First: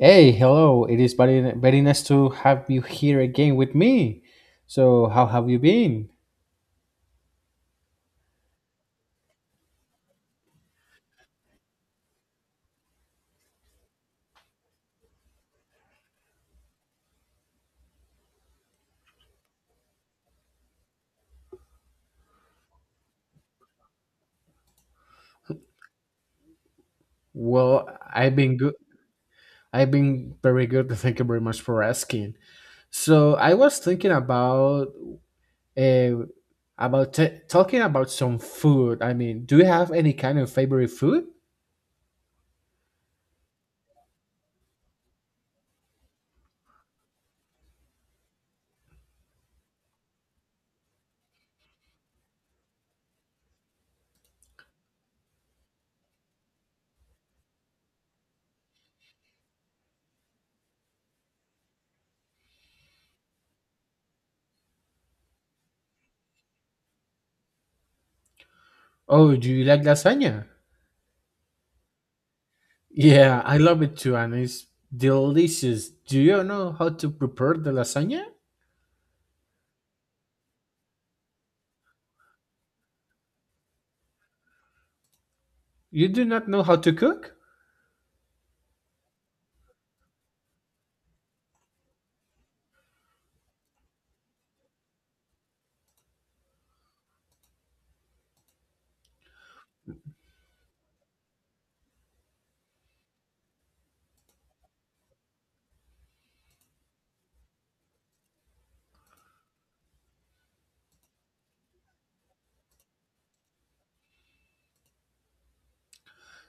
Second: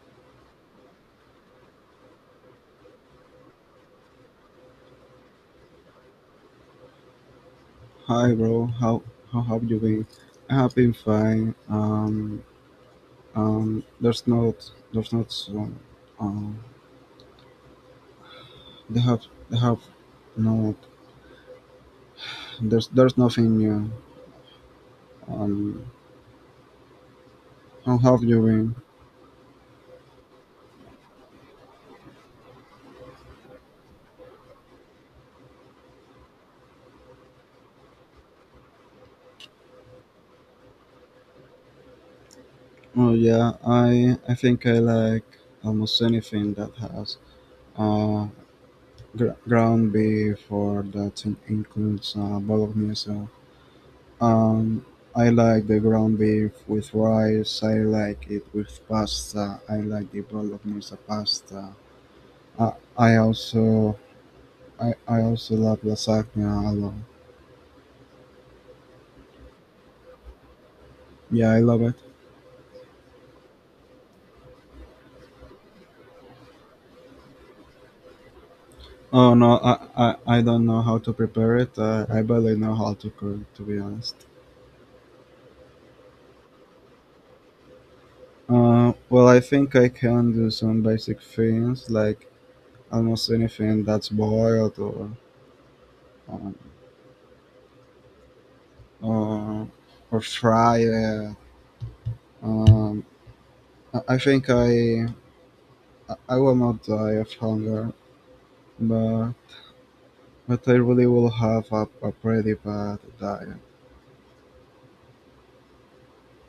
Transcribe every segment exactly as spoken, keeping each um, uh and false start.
Hey, hello. It is very, very nice to have you here again with me. So, how have you been? Hi bro, how how have you been? I have been fine. Um, um, there's not there's not so, um, they have they have no there's there's nothing new. Um, Well, how have I've you been good. been? I've been very good. Thank you very much for asking. So I was thinking about uh, about t- talking about some food. I mean, do you have any kind of favorite food? Oh yeah, I I think I like almost anything that has uh gr- ground beef or that in- includes uh, bolognese. Um, I like the ground beef with rice. I like it with pasta. I like the bolognese pasta. I, I also I, I also love lasagna a lot. Oh, do you like lasagna? Yeah, I love it. Yeah, I love it too, and it's delicious. Do you know how to prepare the lasagna? Oh no, I, I, I don't know how to prepare it. I, I barely know how to cook, to be honest. You do not know how to cook? Uh, well, I think I can do some basic things like almost anything that's boiled or um, or, or fried. Um, I I think I I will not die of hunger, but but I really will have a, a pretty bad diet.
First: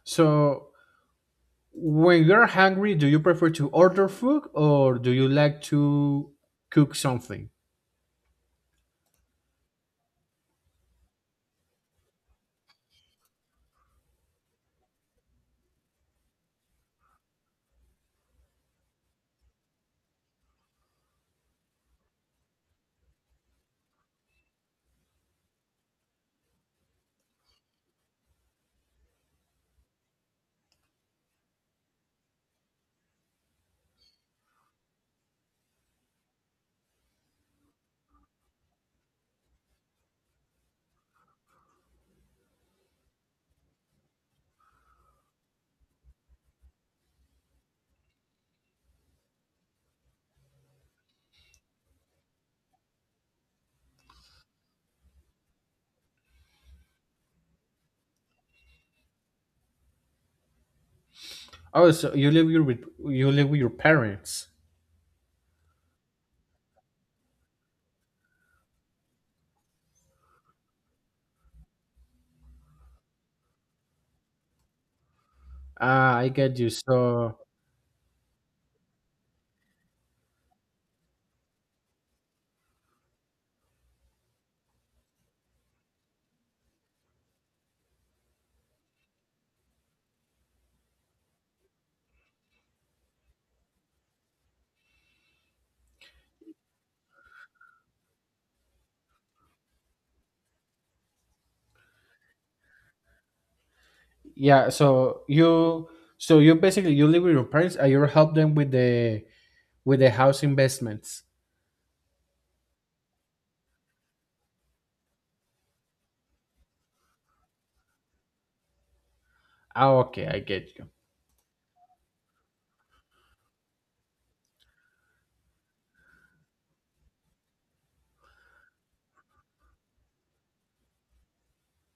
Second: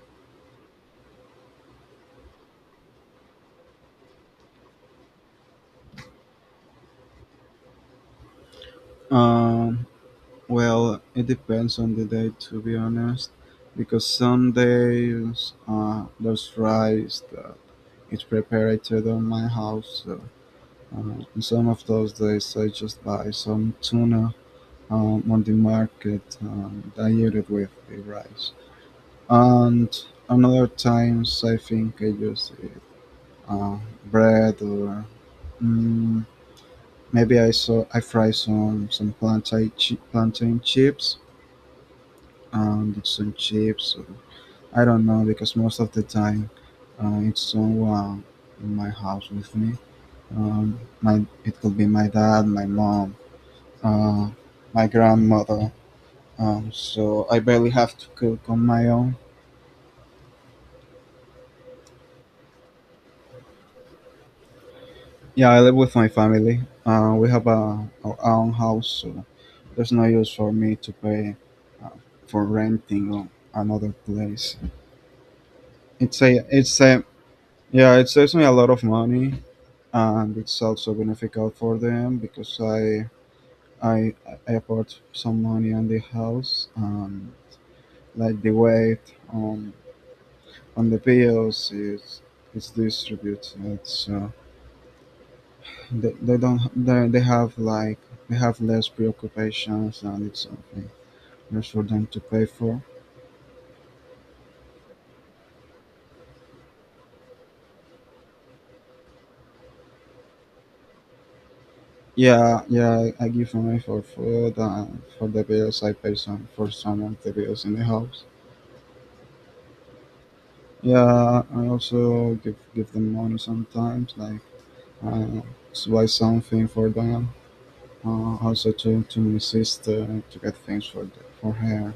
So, when you're hungry, do you prefer to order food or do you like to cook something? Um, well, it depends on the day, to be honest, because some days uh, there's rice that is prepared on my house. So, uh, and some of those days I just buy some tuna um, on the market and I eat it with the rice. And on other times, I think I just eat uh, bread or mm, maybe I saw I fry some some plantain chi- plantain chips and some chips. Or, I don't know because most of the time uh, it's someone in my house with me. Um, my it could be my dad, my mom, uh, my grandmother. Um, so I barely have to cook on my own. Oh, so you live your with you live with your parents. Yeah, I live with my family. Uh, we have a, our own house, so there's no use for me to pay uh, for renting on another place. Ah, It's I a, get you. it's a, So, yeah, it saves me a lot of money, and it's also beneficial for them because I, I, I put some money on the house, and like the weight on on the bills is is distributed. So they, they don't, they, they have like they have less preoccupations, and it's something less for them to pay for. yeah, so you so you basically you live with your parents and you help them with the with the house investments. Yeah, yeah, I give money for food and for the bills. I pay some for some of the bills in the house. Ah, okay, I get you. Yeah, I also give give them money sometimes, like uh, s- buy something for them. Uh, also to to my sister to get things for the, for her.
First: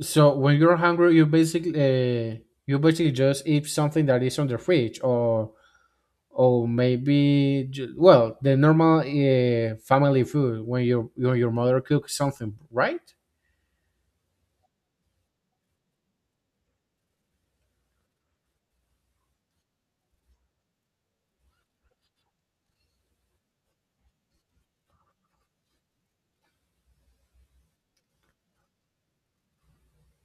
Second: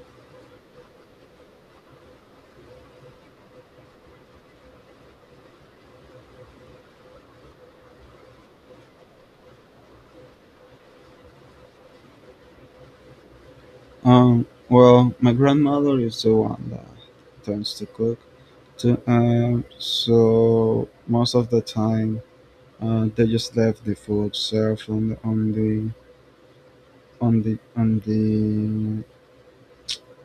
So when you're hungry, you basically uh, you basically just eat something that is on the fridge, or or maybe ju- well, the normal uh, family food when your your your mother cooks something, right? Um, well, my grandmother is the one that tends to cook. To, um, so most of the time, uh, they just left the food served on the on the on the on the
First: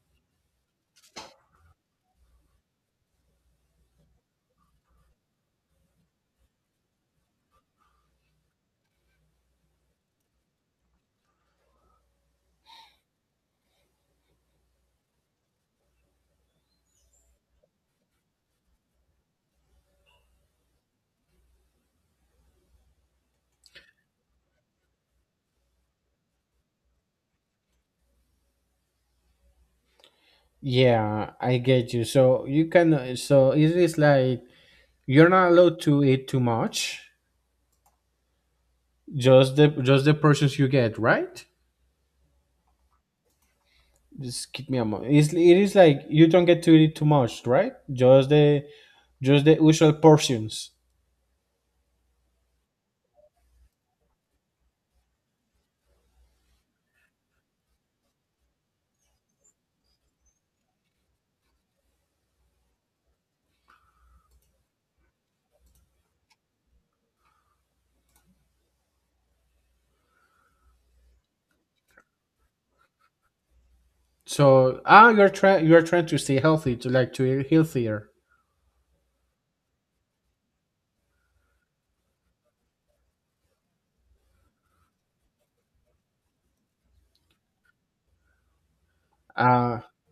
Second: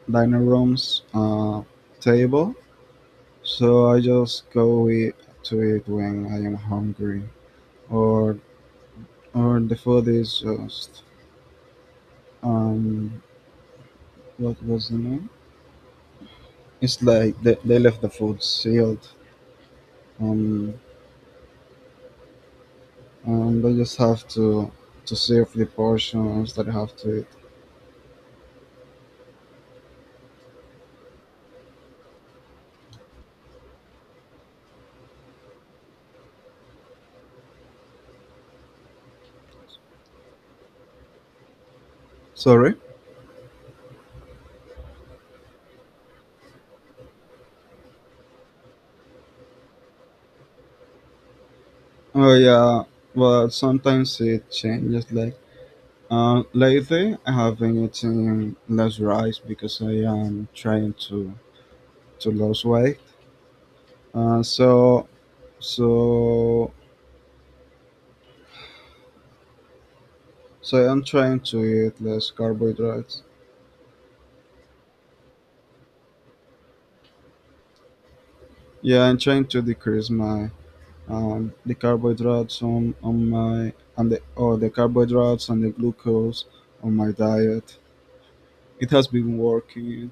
dining room's uh, table, so I just go eat to it when I am hungry, or or the food is just um what was the name? It's like they, they left the food sealed, um, and I just have to to serve the portions that I have to eat. Yeah, I get you. So you can, so it is like you're not allowed to eat too much, just the just the portions you get, right? Sorry. Just give me a moment. It's, it is like you don't get to eat too much, right? Just the just the usual portions. Oh yeah, but sometimes it changes like Uh, lately, I have been eating less rice because I am trying to to lose weight. Uh, so so so I'm trying to eat less carbohydrates. So, ah you're trying, you're trying to stay healthy, to like to eat healthier. Yeah, I'm trying to decrease my um, the carbohydrates on, on my and the or the carbohydrates and the glucose on my diet. It has been Ah. working.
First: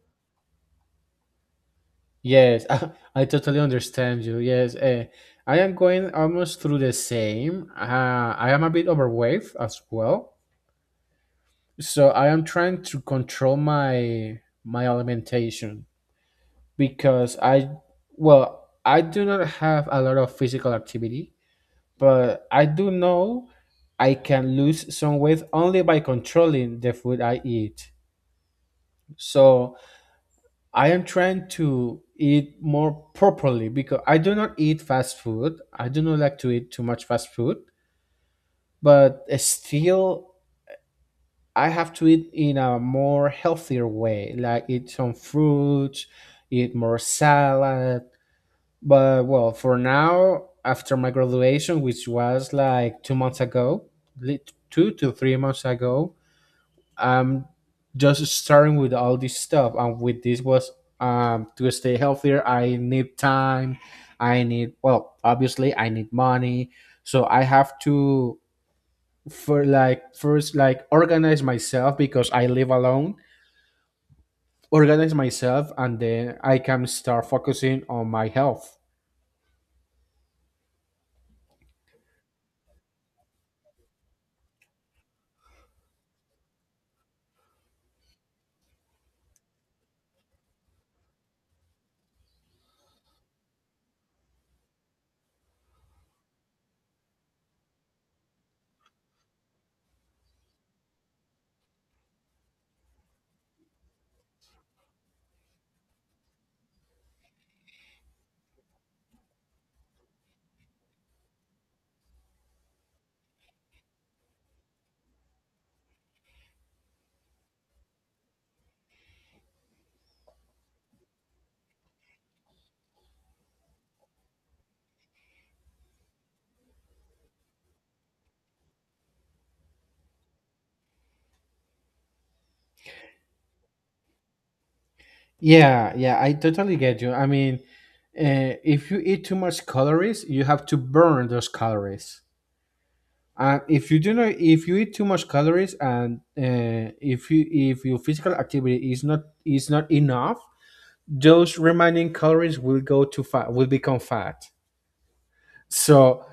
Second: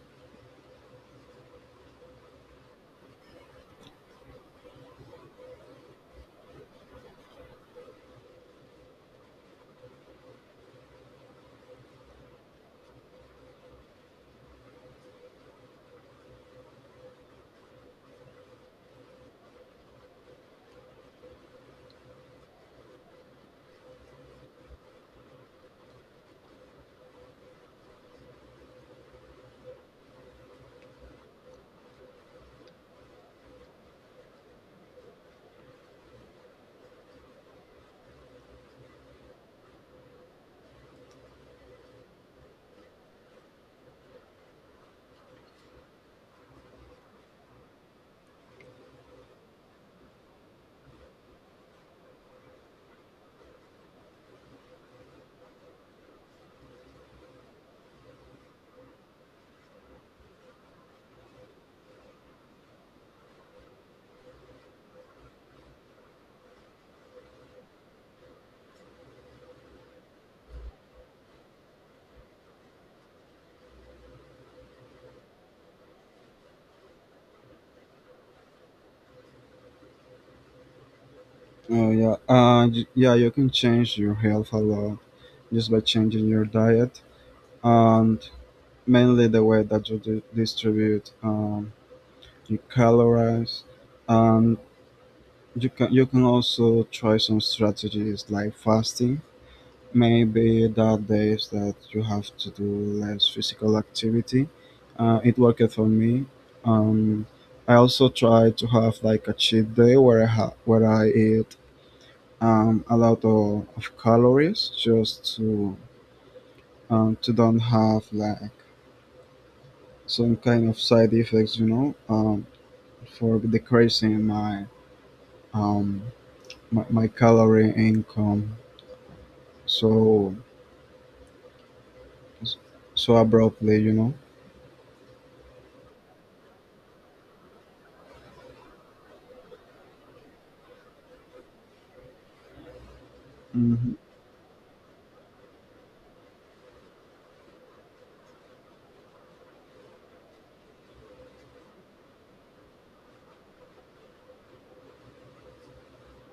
Yes, I, I totally understand you. Yes, uh, I am going almost through the same. Uh, I am a bit overweight as well, so I am trying to control my my alimentation because I, well, I do not have a lot of physical activity, but I do know I can lose some weight only by controlling the food I eat. So I am trying to eat more properly because I do not eat fast food. I do not like to eat too much fast food, but still I have to eat in a more healthier way, like eat some fruits, eat more salad. But well, for now, after my graduation, which was like two months ago, lit- two to three months ago, I'm just starting with all this stuff, and with this was um to stay healthier. I need time. I need Well, obviously, I need money. So I have to, for like first, like organize myself because I live alone. Organize myself, and then I can start focusing on my health. Uh, yeah, uh, y- yeah, you can change your health a lot just by changing your diet and mainly the way that you di- distribute um, your calories. And you can you can also try some strategies like fasting. Maybe that days that you have to do less physical activity. Uh, it worked for me. Um, I also try to have like a cheat day where I ha- where I eat um, a lot of, of calories just to um, to don't have like some kind of side effects, you know. Um, for decreasing my um my, my calorie income so so abruptly, you know. Yeah, yeah, I totally get you. I mean, uh, if you eat too much calories, you have to burn those calories. And if Hmm. you do not, if you eat too much calories, and uh, if you if your physical activity is not is not enough, those remaining calories will go to fat, will become fat. So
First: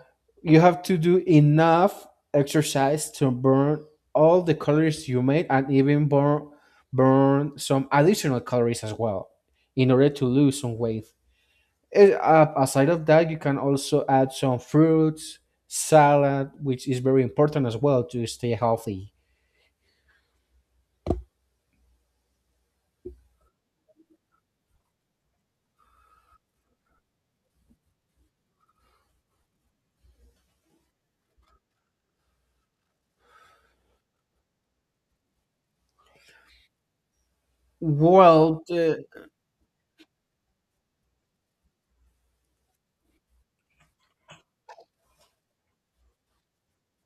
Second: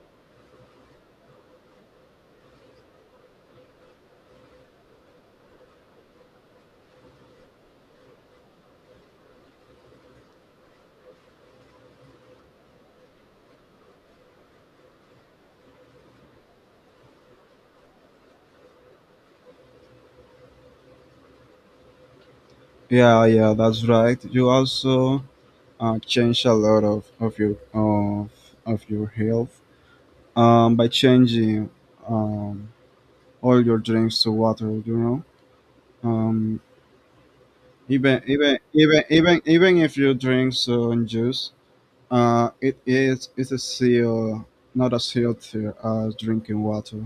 you have to do enough exercise to burn all the calories you made, and even burn burn some additional calories as well, in order to lose some weight. Eh, uh, aside of that, you can also add some fruits, salad, which is very important as well to stay healthy. Yeah, yeah, that's right. You also uh, change a lot of of your of of your health um by changing um all your drinks to water, you know. um even even Well, uh, even even Even if you drink some juice, uh it is it's a seal not as healthy as drinking water.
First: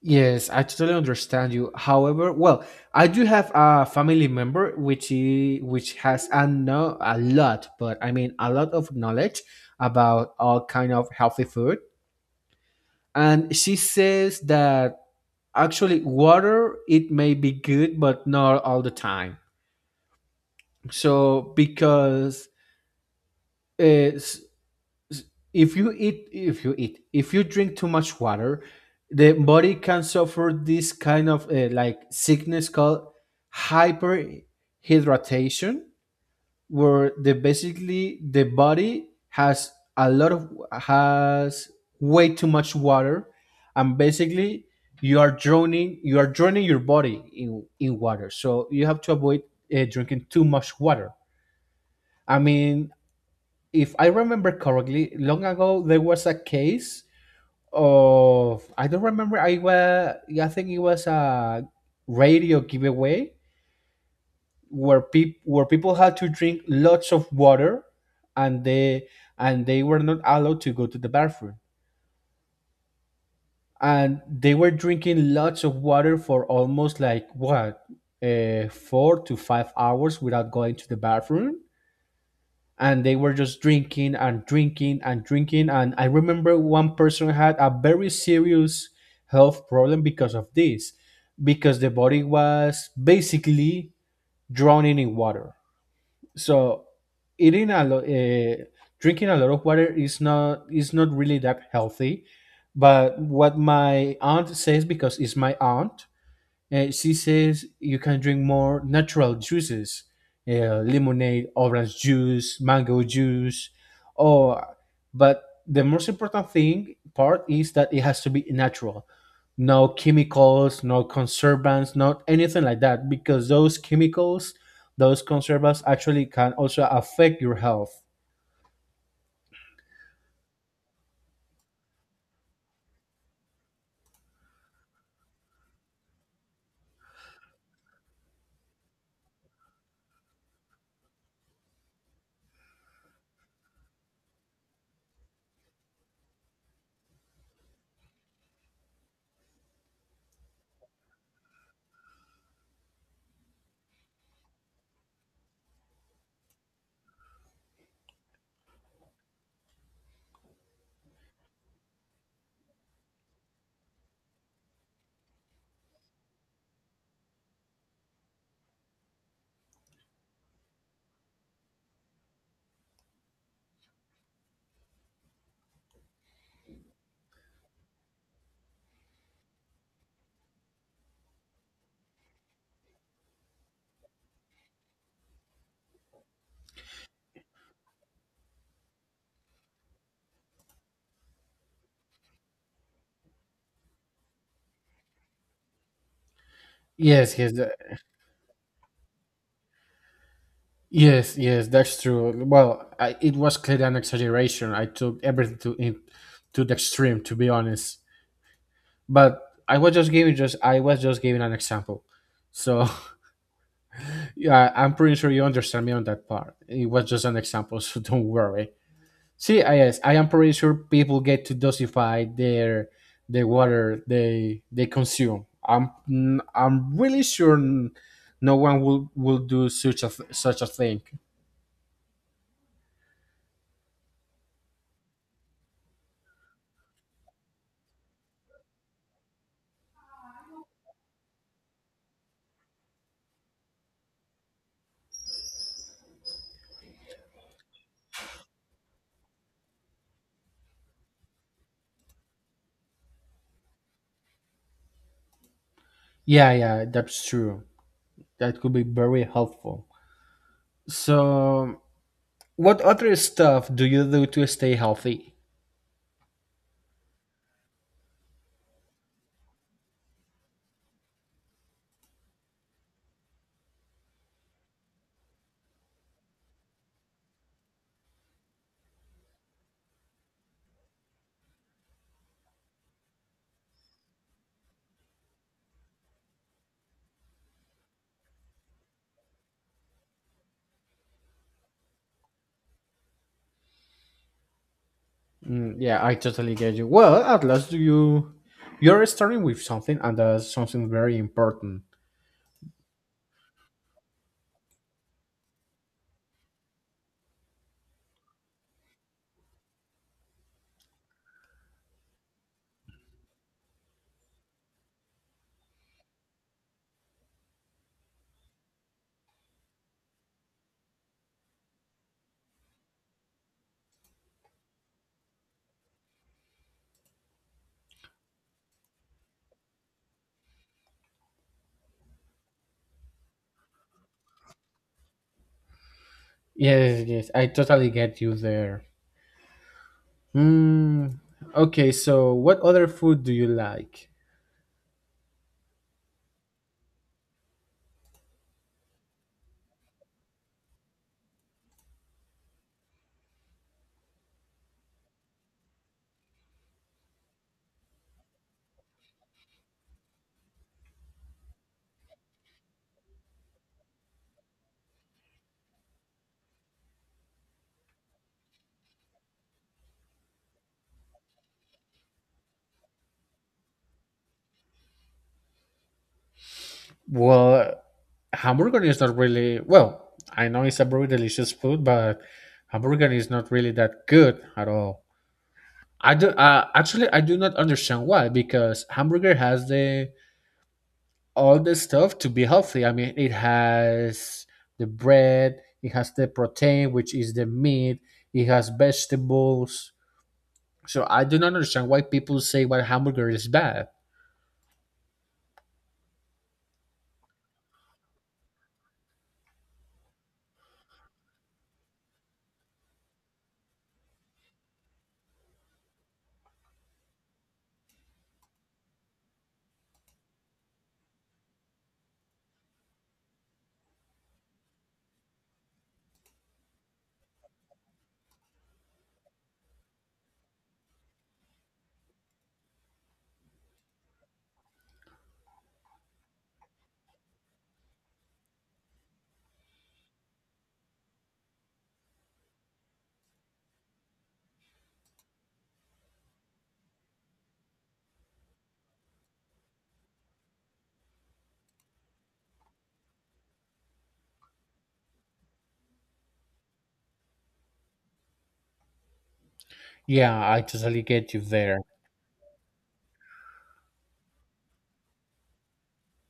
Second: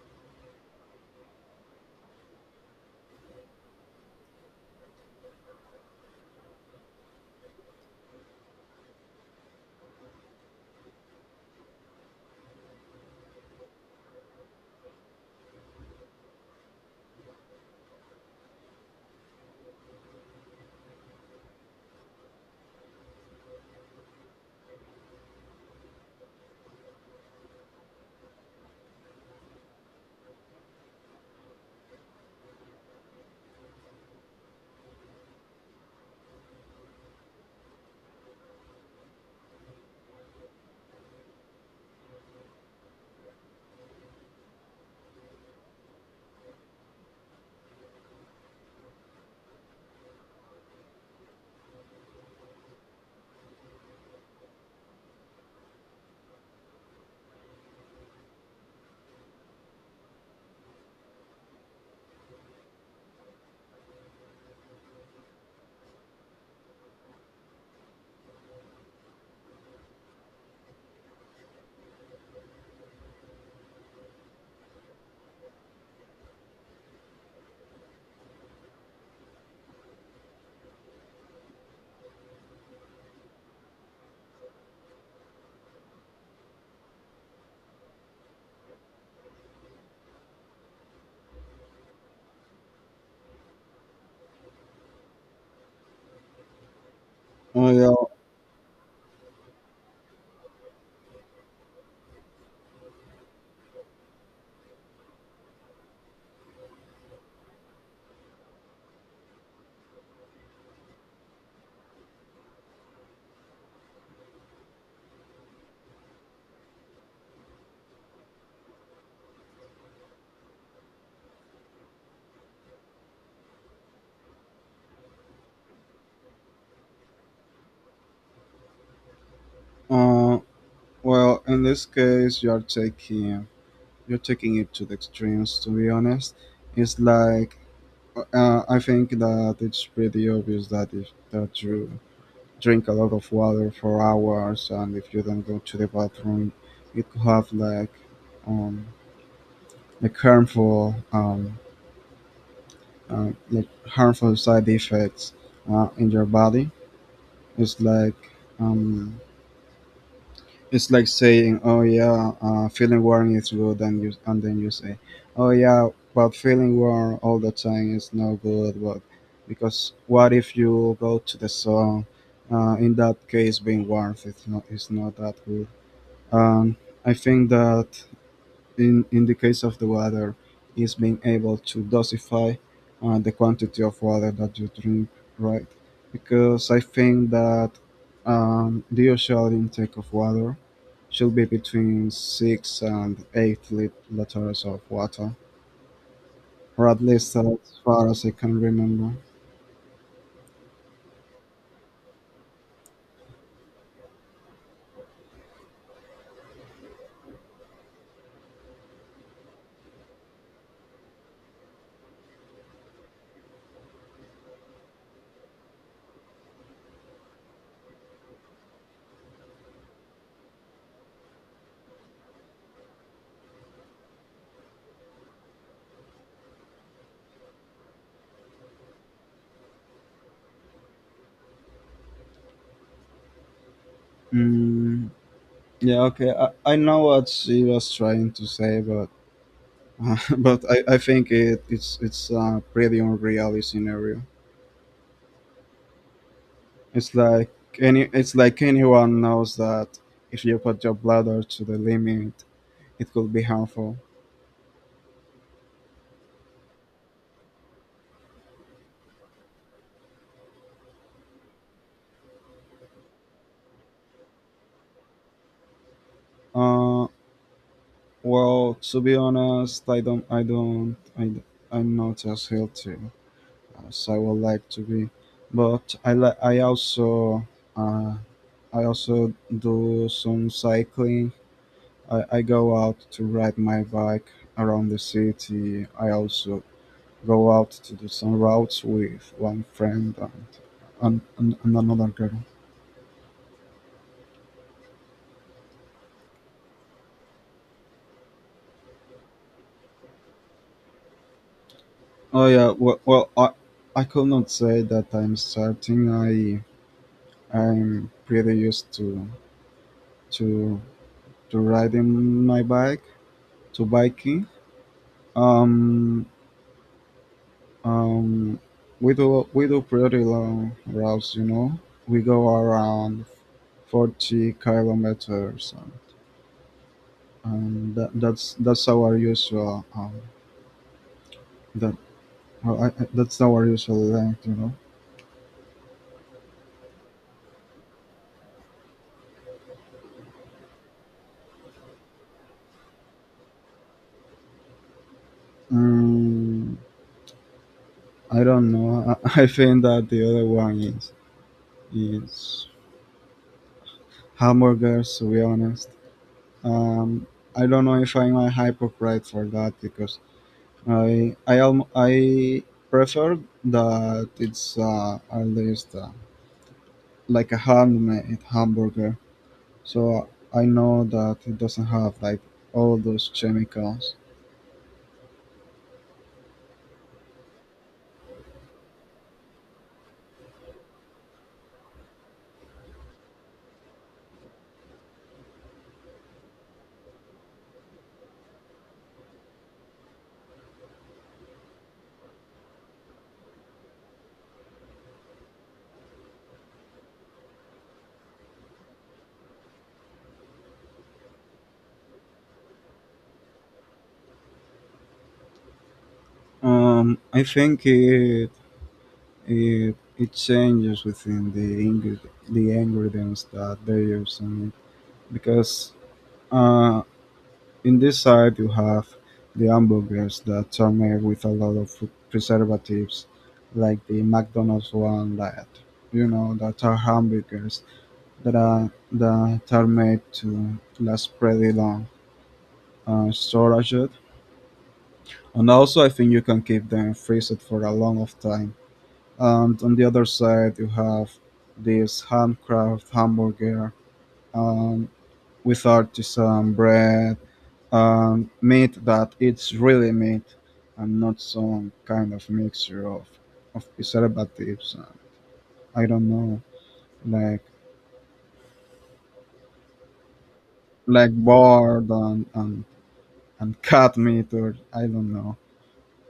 yes, I totally understand you. However, well, I do have a family member which i- which has a no, a lot, but I mean a lot of knowledge about all kind of healthy food, and she says that actually water it may be good, but not all the time. So, because uh, s- s- if you eat if you eat if you drink too much water, the body can suffer this kind of uh, like sickness called hyperhydratation, where the basically the body has a lot of has way too much water, and basically you are drowning you are drowning your body in in water, so you have to avoid uh, drinking too much water. I mean, if I remember correctly, long ago there was a case of, I don't remember, I was I think it was a radio giveaway where people where people had to drink lots of water, and they and they were not allowed to go to the bathroom, and they were drinking lots of water for almost like what, uh, four to five hours without going to the bathroom, and they were just drinking and drinking and drinking. And I remember one person had a very serious health problem because of this, because the body was basically drowning in water. So, eating Uh, a yeah, lot uh, drinking a lot of water is not is not really that healthy. But what my aunt says, because it's my aunt, uh, she says you can drink more natural juices, uh, lemonade, orange juice, mango juice, or but the most important thing part is that it has to be natural. No chemicals, no conservants, not anything like that, because those chemicals, those conservants actually can also affect your health. uh, well, in this case, you're taking you're taking it to the extremes. To be honest, it's like uh, I think that it's pretty obvious that if that you drink a lot of water for hours and if you don't go to the bathroom, it could have like um, like harmful um, uh, like harmful side effects uh, in your body. It's like um, it's like saying, "Oh yeah, uh, feeling warm is good," and you and then you say, "Oh yeah, but feeling warm all the time is no good." But because what if you go to the sun? Uh, in that case, being warm is not is not that good. Um, I think that in, in the case of the water is being able to dosify uh, the quantity of water that you drink, right? Because I think that um, the usual intake of water should be between six and eight lit- liters of water, or at least Yes, yes, as tha- far as I can remember. yes, yes. That's true. Well, I, it was clearly an exaggeration. I took everything to in, to the extreme, to be honest. But I was just giving, just I was just giving an example. So, yeah, I'm pretty sure you understand me on that part. It was just an example, so don't worry. See, I yes, I am pretty sure people get to dosify their the water they they consume. I'm n- I'm really sure, n- no one will will do such a th- such a thing. mm, yeah, okay, I, I know what she was trying to say, but but I, I think it, it's it's a pretty unreal scenario. It's like any it's like anyone knows that if you put your bladder to the limit, it could be harmful. Yeah, yeah, that's true. That could be very helpful. So, what other stuff do you do to stay healthy? Uh, well, to be honest, I don't, I don't, I, I'm not as healthy as I would like to be, but I like, I also, uh, I also do some cycling. I, I go out to ride my bike around the city. I also go out to do some routes with one friend and and, and, and another girl. Mm, yeah, I totally get you. Well, at last you you're starting with something, and that's something very important. Oh yeah, well, well I I could not say that I'm starting. I I'm pretty used to to to riding my bike, to biking. Um um we do we do pretty long routes, you know. We go around forty kilometers, and, and that, that's that's our usual um, that How I, I- that's our usual length, you know. Yes, yes, I totally get you there. Mm, okay, so what other food do you like? Um, I don't know. I, I think that the other one is is hamburgers. To be honest, um, I don't know if I'm a hypocrite for that because I I alm- I prefer that it's uh, at least uh, like a handmade hamburger. So I know that it doesn't have like all those chemicals. Well, hamburger is not really, well, I know it's a very delicious food, but hamburger is not really that good at all. I do uh, Actually, I do not understand why, because hamburger has the all the stuff to be healthy. I mean, it has the bread, it has the protein, which is the meat, it has vegetables. So I do not understand why people say what hamburger is bad. Um, I think it It, it changes within the ing- the ingredients that they use in it because uh, in this side you have the hamburgers that are made with a lot of food preservatives, like the McDonald's one, that you know, that are hamburgers that are that are made to last pretty long uh, storage, and also I think you can keep them freezed for a long of time. And on the other side you have this handcraft hamburger um, with artisan bread and meat that it's really meat, and not some kind of mixture of of preservatives and I don't know, like Yeah, I totally like get you there. bird and and, and cat meat, or I don't know.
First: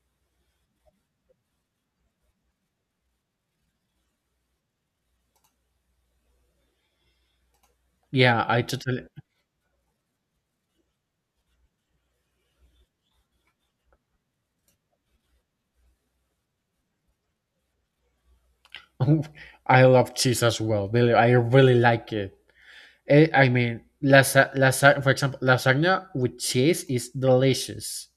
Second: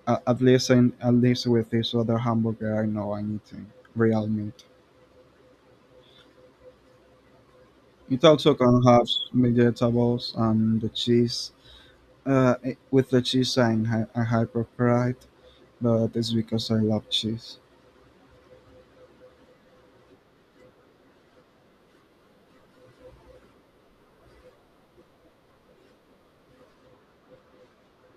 A- At least in at least with this other hamburger, I know I'm eating real meat. It Yeah, also I can totally. have vegetables and the cheese. Uh, eh, with the cheese, I'm hy- a hypercrite, but it's because I love cheese. I love cheese as well. Really, I really like it. Eh, I mean, lasa- lasa- for example, lasagna with cheese is delicious.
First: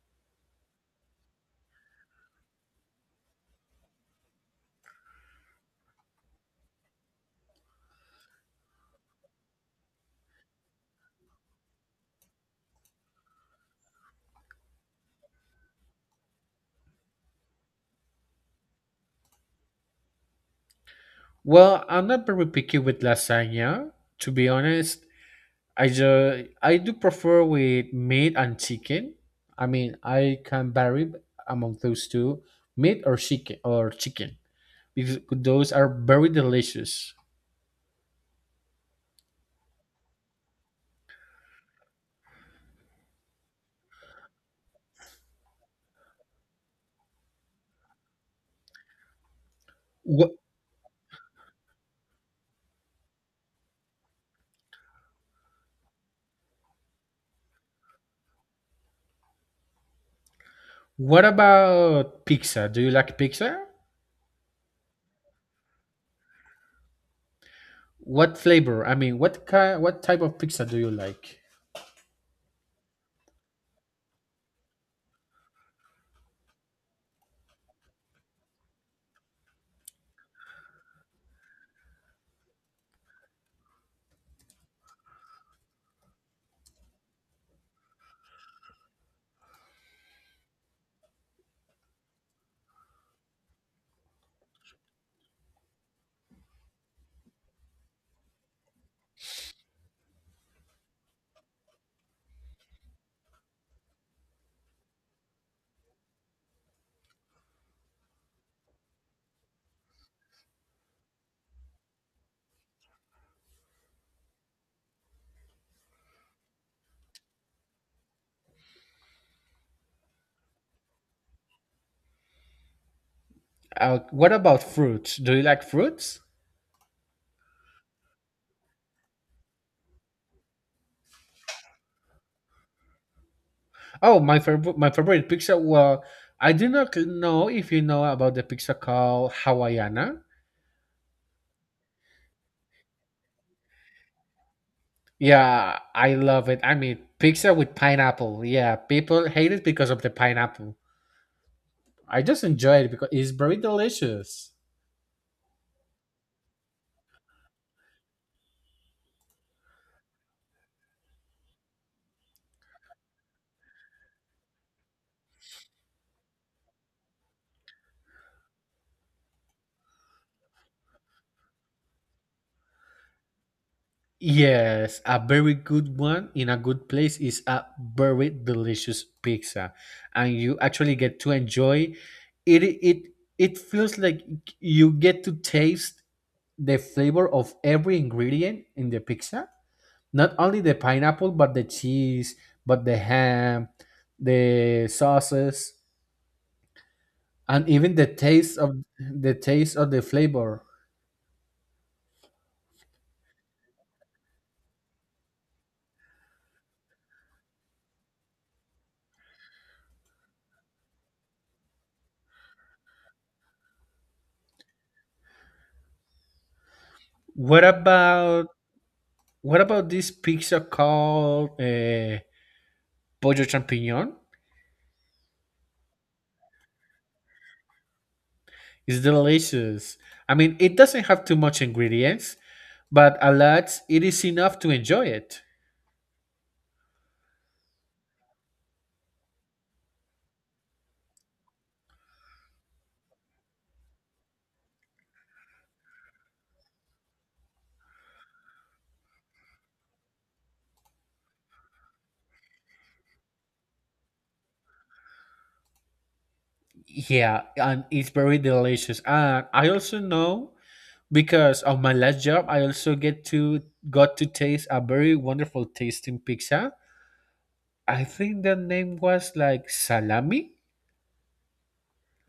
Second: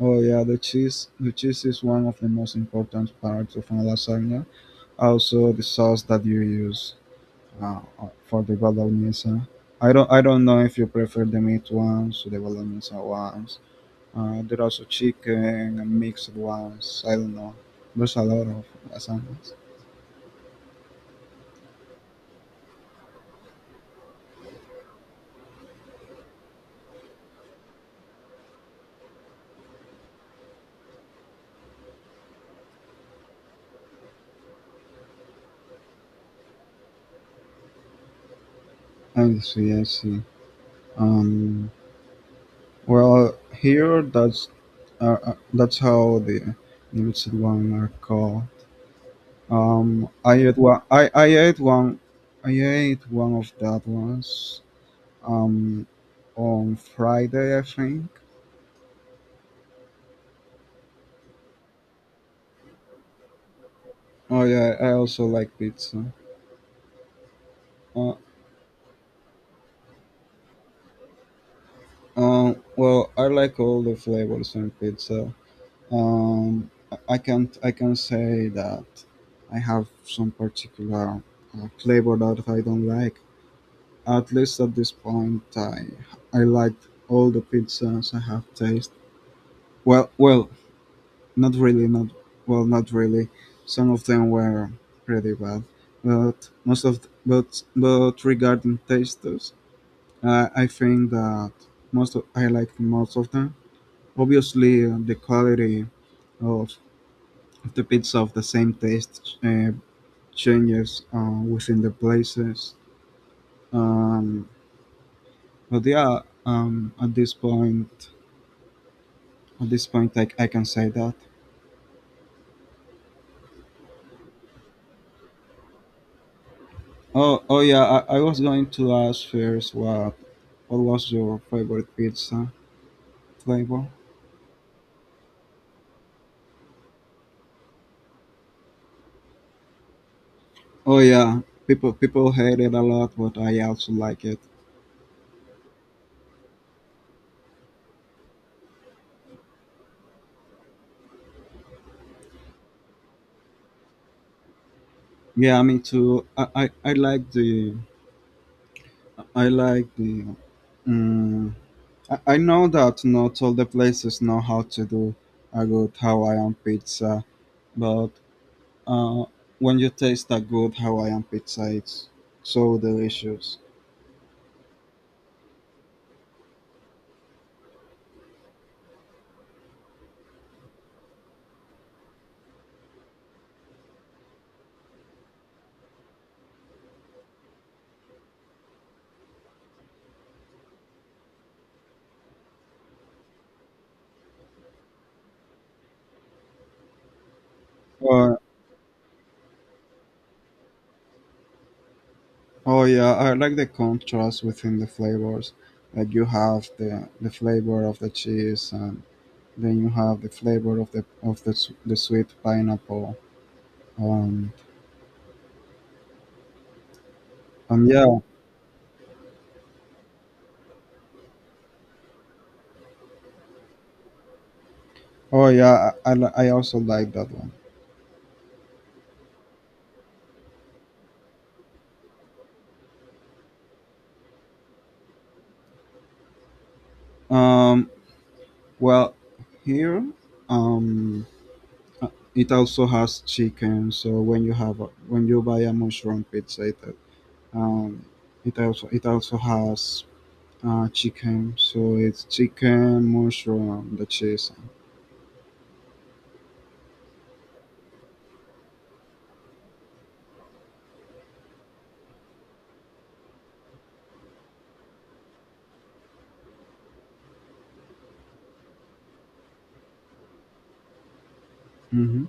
Oh yeah, the cheese. The cheese is one of the most important parts of a lasagna. Also, the sauce that you use uh, uh, for the bolognese. I don't. I don't know if you prefer the meat ones or the bolognese ones. Uh, there are also chicken and mixed ones. I don't know. There's a lot of lasagnas. Well, I'm not very picky with lasagna, to be honest. I just I do prefer with meat and chicken. I mean, I can vary among those two, meat or chicken or chicken, because those are very delicious. I see. I see. Um, Well, here that's uh, uh, that's how the limited one are called. Um, What I ate one. I, I ate one. I ate one of that ones. Um, on Friday, I think. What about pizza? Do you like pizza? Oh yeah, I also like pizza. Uh, What flavor? I mean, what kind, what type of pizza do you like? um, well, I like all the flavors in pizza. Um, I can't I can say that I have some particular uh, flavor that I don't like. At least at this point, I I liked all the pizzas I have tasted. Well, well, not really, not well, not really. Some of them were pretty bad, but most of but but regarding tastes, uh, I think that most of, I liked most of them. Obviously, uh, the quality of of the pizza of the same taste uh, changes uh, within the places. Um, but yeah, um, at this point, at this point, like I can say that. Uh, what about fruits? Do you like fruits? Oh, oh yeah, I, I was going to ask first what what was your favorite pizza flavor? Oh, my favorite my favorite pizza. Well, I do not know if you know about the pizza called Hawaiiana. Oh yeah, people people hate it a lot, but I also like it. Yeah, I love it. I mean, pizza with pineapple. Yeah, people hate it because of the pineapple. I just enjoy it because it's very delicious. Yeah, me too. I I, I like the I like the. Um, I, I know that not all the places know how to do a good Hawaiian pizza, but uh, when you taste a good Hawaiian pizza, it's so delicious. Yes, a very good one in a good place is a very delicious pizza, and you actually get to enjoy it. It it feels like you get to taste the flavor of every ingredient in the pizza. Not only the pineapple, but the cheese, but the ham, the sauces, and even the taste of the taste of the flavor. Oh yeah, I like the contrast within the flavors. Like you have the the flavor of the cheese, and then you have the flavor of the of the s- the sweet pineapple. Um, What and yeah. about what about this pizza called uh, pollo champignon? Oh yeah, I, I li- I also like that one. It's delicious. I mean, it doesn't have too much ingredients, but a lot it is enough to enjoy it. Um, well, here, um, uh, it also has chicken. So when you have a, when you buy a mushroom pizza, it um, it also it also has Uh, chicken. So it's chicken, mushroom, the cheese. Yeah, and it's very delicious. And I also know, because of my last job, I also get to got to taste a very wonderful tasting pizza. I think the name was like salami. Mm-hmm.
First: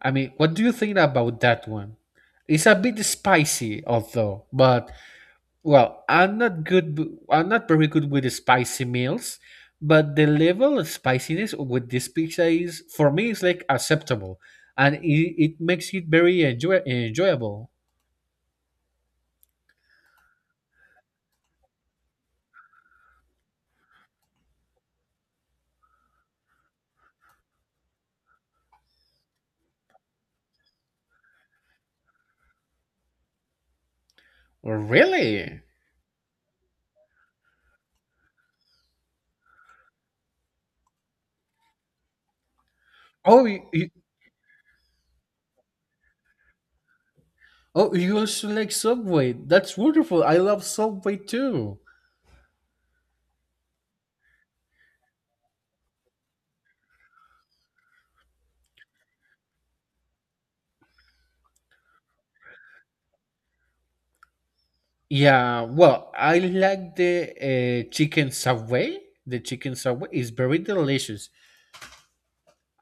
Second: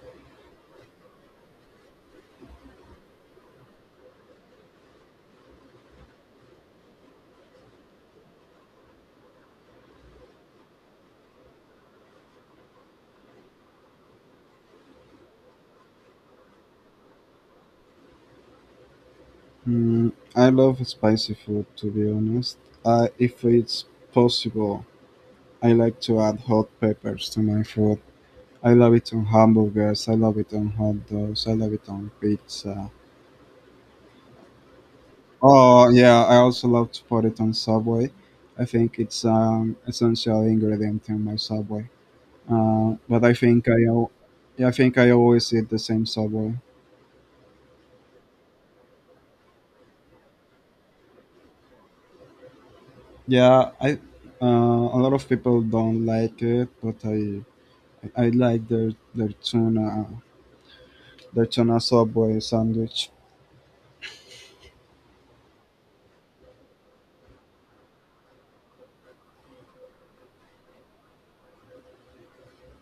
I mean, what do you think about that one? It's a bit spicy, although, but well, I'm not good, w- I'm not very good with the spicy meals, but the level of spiciness with this pizza is, for me, is like acceptable, and it, it makes it very enjoy, enjoyable. Mm, I love spicy food, to be honest. Uh, if it's possible, I like to add hot peppers to my food. I love it on hamburgers. I love it on hot dogs. I love it on pizza. Really? Oh yeah, I also love to put it on Subway. I think it's um essential ingredient in my Subway. Uh, but I Oh, you, think I, you, al- Yeah, I think I always eat the same Subway. oh, you also like Subway? That's wonderful. I love Subway too. Yeah, I uh, a lot of people don't like it, but I I like their their tuna their tuna subway sandwich. Yeah, well, I like the uh, chicken subway. The chicken subway is very delicious.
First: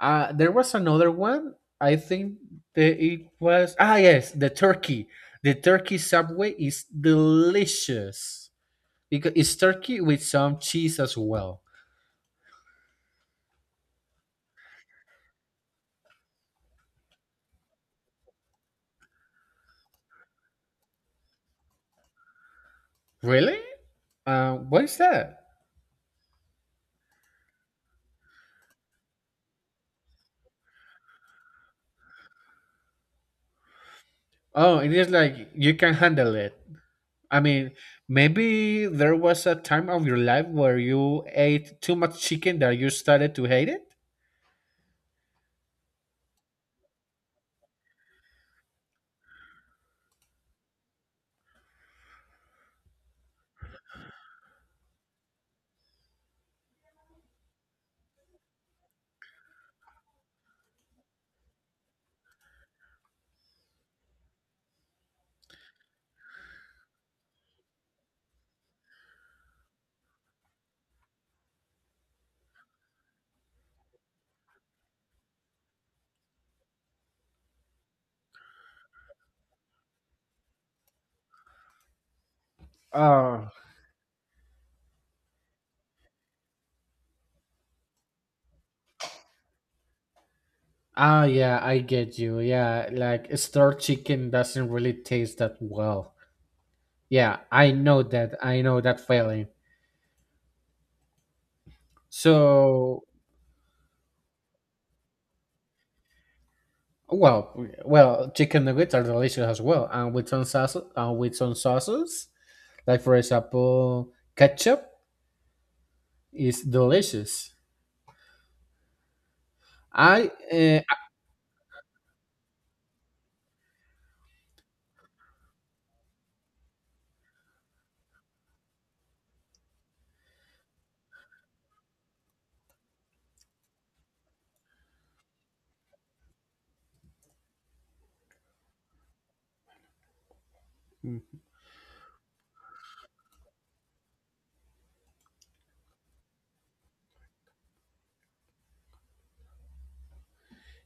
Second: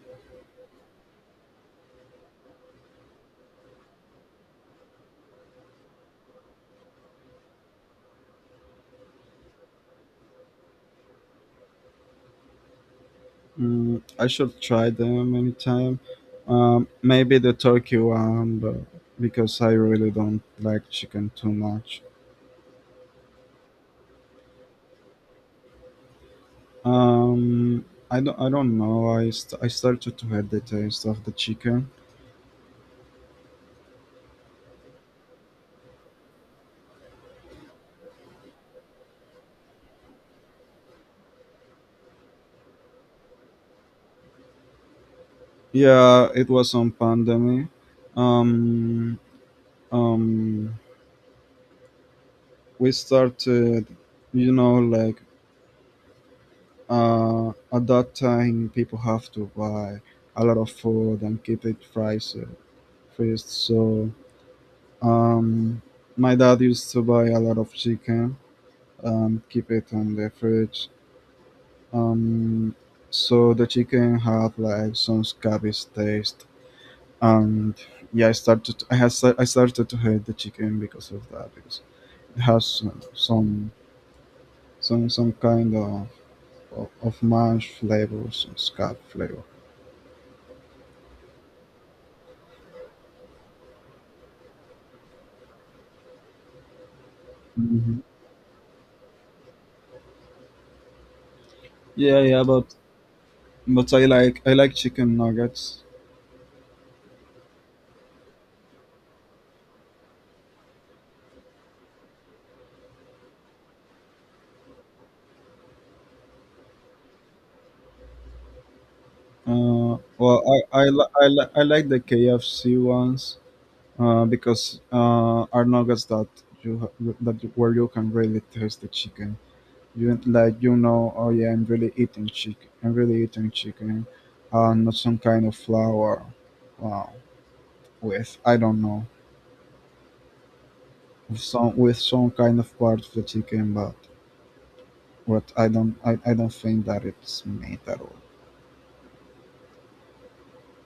Uh, there was another one. I think that it was, ah yes, the turkey. The turkey subway is delicious because it's turkey with some cheese as well. Mm, I should try them anytime. Um, maybe the turkey one, but because I really don't like chicken too much. Really? Uh, what is that? Um, I don't I don't know. I st- I started to hate the taste of the chicken. Oh, it is like you can handle it. I mean, maybe there was a time of your life where you ate too much chicken that you started to hate it. Yeah, it was on pandemic. Um, um, we started, you know like uh, at that time people have to buy a lot of food and keep it fries uh, freezed. So um, my dad used to buy a lot of chicken and keep it in the fridge. Um, so the chicken had like some cabbage taste, and yeah, i started i has i started to hate the chicken because of that, because it has some Oh, some some, some kind of of, of mash flavors and scalp flavor. ah, yeah, I get you. Yeah, like store chicken doesn't really taste that well. Yeah, I know Hmm. that. I know that feeling. Yeah, yeah, but So, but I like I like chicken nuggets. well, well, chicken nuggets are delicious as well, and with some sauce, uh, with some sauces, like for example, ketchup is delicious. Uh, I, well, I I, uh, li- I, li- I like the K F C ones, uh, because uh, are nuggets that you ha- that you, where you can really taste the chicken. You like, you know, oh yeah, I'm really eating chicken, I'm really eating chicken, uh, not some kind of flour, uh, with I don't know, with some with some kind of part of the chicken, but But I don't I, I don't think that it's made at all.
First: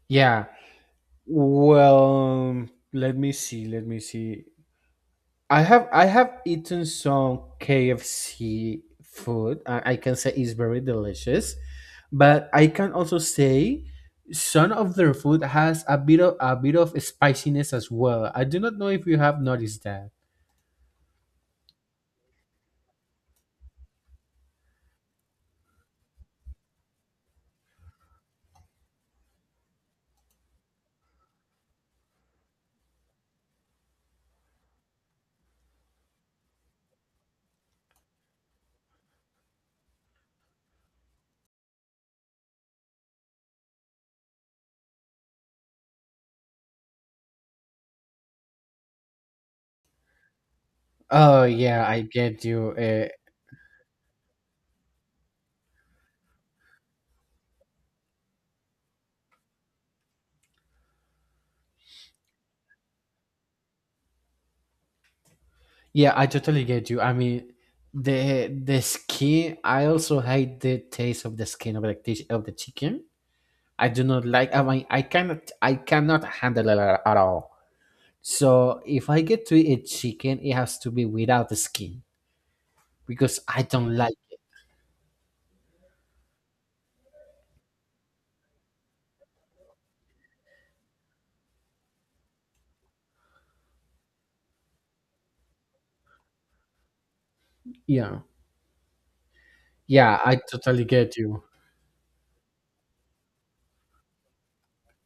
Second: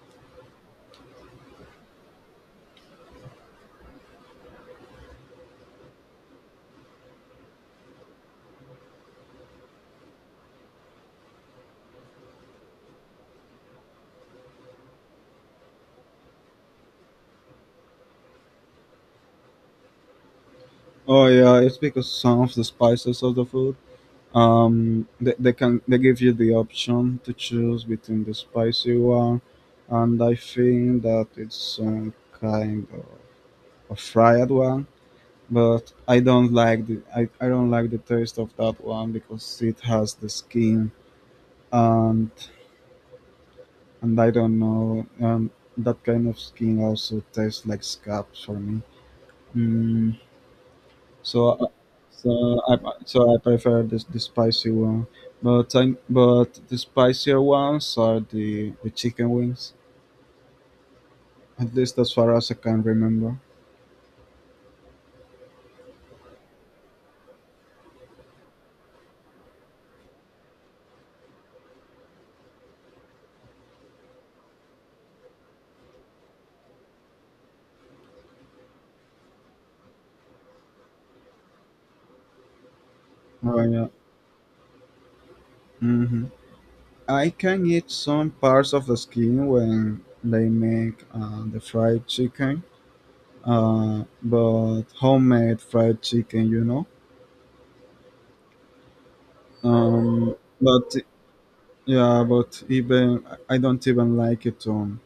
yeah. Well, let me see. Let me see. I have I have eaten some K F C food. I, I can say it's very delicious, but I can also say some of their food has a bit of a bit of spiciness as well. I do not know if you have noticed that. Oh yeah, it's because some of the spices of the food, um they, they can, they give you the option to choose between the spicy one, and I think that it's some kind of a fried one. But I don't like the I, I don't like the taste of that one because it has the skin, and and I don't know, um that kind of skin also tastes like scabs for me. Mm. Oh So, uh, yeah, I so get you. I Uh, so I prefer this the spicy one. But I, but the spicier ones are the, the chicken wings. At least as far as I can remember. Yeah, I totally get you. I mean, the the skin. I also hate the taste of the skin of the dish of the chicken. I do not like. I mean, I cannot. I cannot handle it at all. So if I get to eat chicken, it has to be without the skin because Oh I yeah. don't like. Hmm. I can eat some parts of the skin when they make uh, the fried chicken. Uh, but homemade fried chicken, you know. Yeah, yeah, Um, I totally but get you. yeah, but even I don't even like it on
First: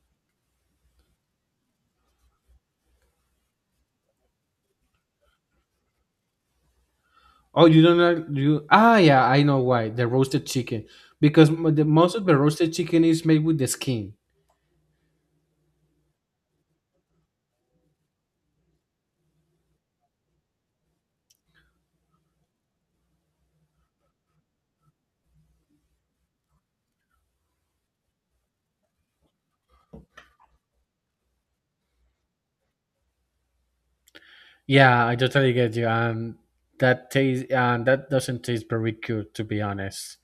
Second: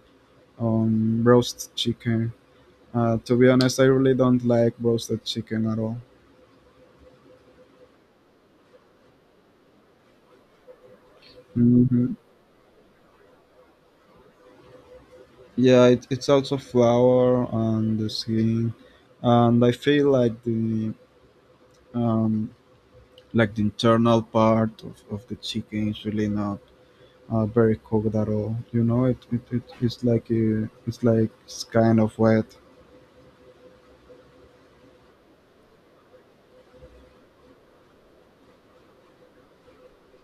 on roast chicken. Uh, to be honest, I really don't like roasted chicken at all. Oh, you don't like you? Ah, yeah, I know why the roasted chicken, because m- the Hmm. most of the roasted chicken is made with the skin. Yeah, it, it's also flour on the skin, and I feel like the um, like the internal part of, of the chicken is really not uh, very cooked at all. You know, it, it, it it's like a it's like it's kind of wet. Yeah, I totally get you. Um, that taste, um, that doesn't taste very good, to be honest.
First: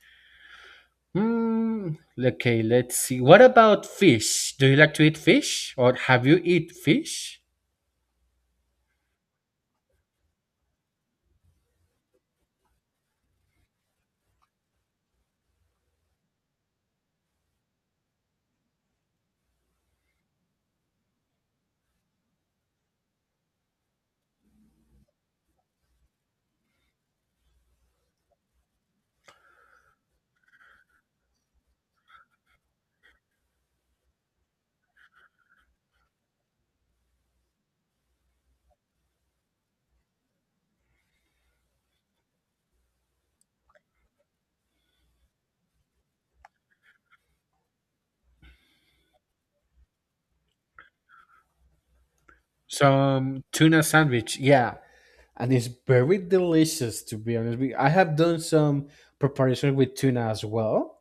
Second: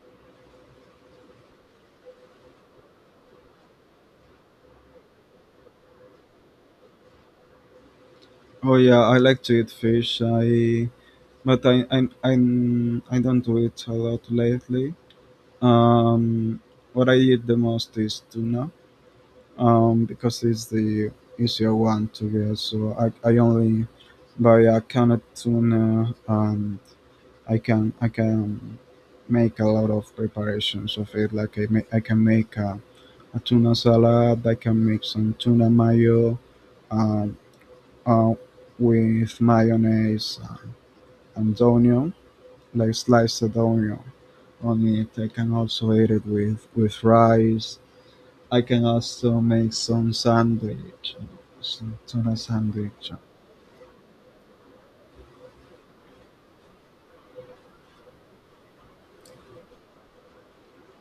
Hmm. Okay, let's see. What about fish? Do you like to eat fish, or have you eat fish? Oh yeah, I like to eat fish. I but I I'm, I'm I don't do it a lot lately. Um, what I eat the most is tuna, um, because it's the easier one to get. So I, I only buy a canned tuna. And I can I can make a lot of preparations of it. Like I, ma- I can make a, a tuna salad. I can make some tuna mayo, um, uh, with mayonnaise and onion, like sliced onion on it. I can also eat it with with rice. I can also make some sandwich, some tuna sandwich. Some tuna sandwich. Yeah, and it's very delicious, to be honest. with- you, I have done some preparation with tuna as well.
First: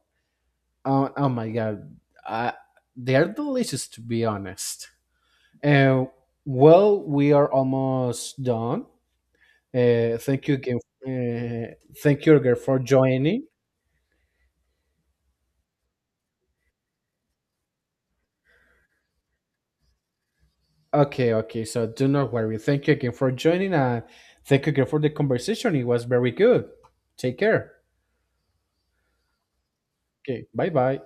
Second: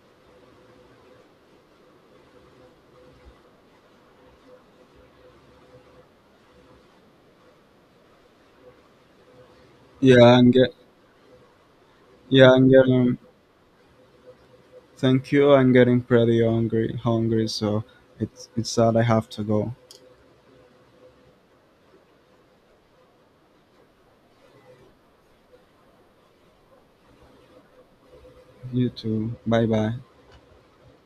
Oh, oh my god, I, they are delicious, to be honest. Uh, well, we are almost done. Uh, Yeah, Thank I'm you get again. Uh, Thank you yeah, again I'm for getting joining. thank you. I'm getting pretty hungry, hungry, so it's it's sad I have to go. Okay, okay. So do not worry. Thank you again for joining, and thank you again for the conversation. It was very good. Take care. You too. Bye bye. Okay, bye bye.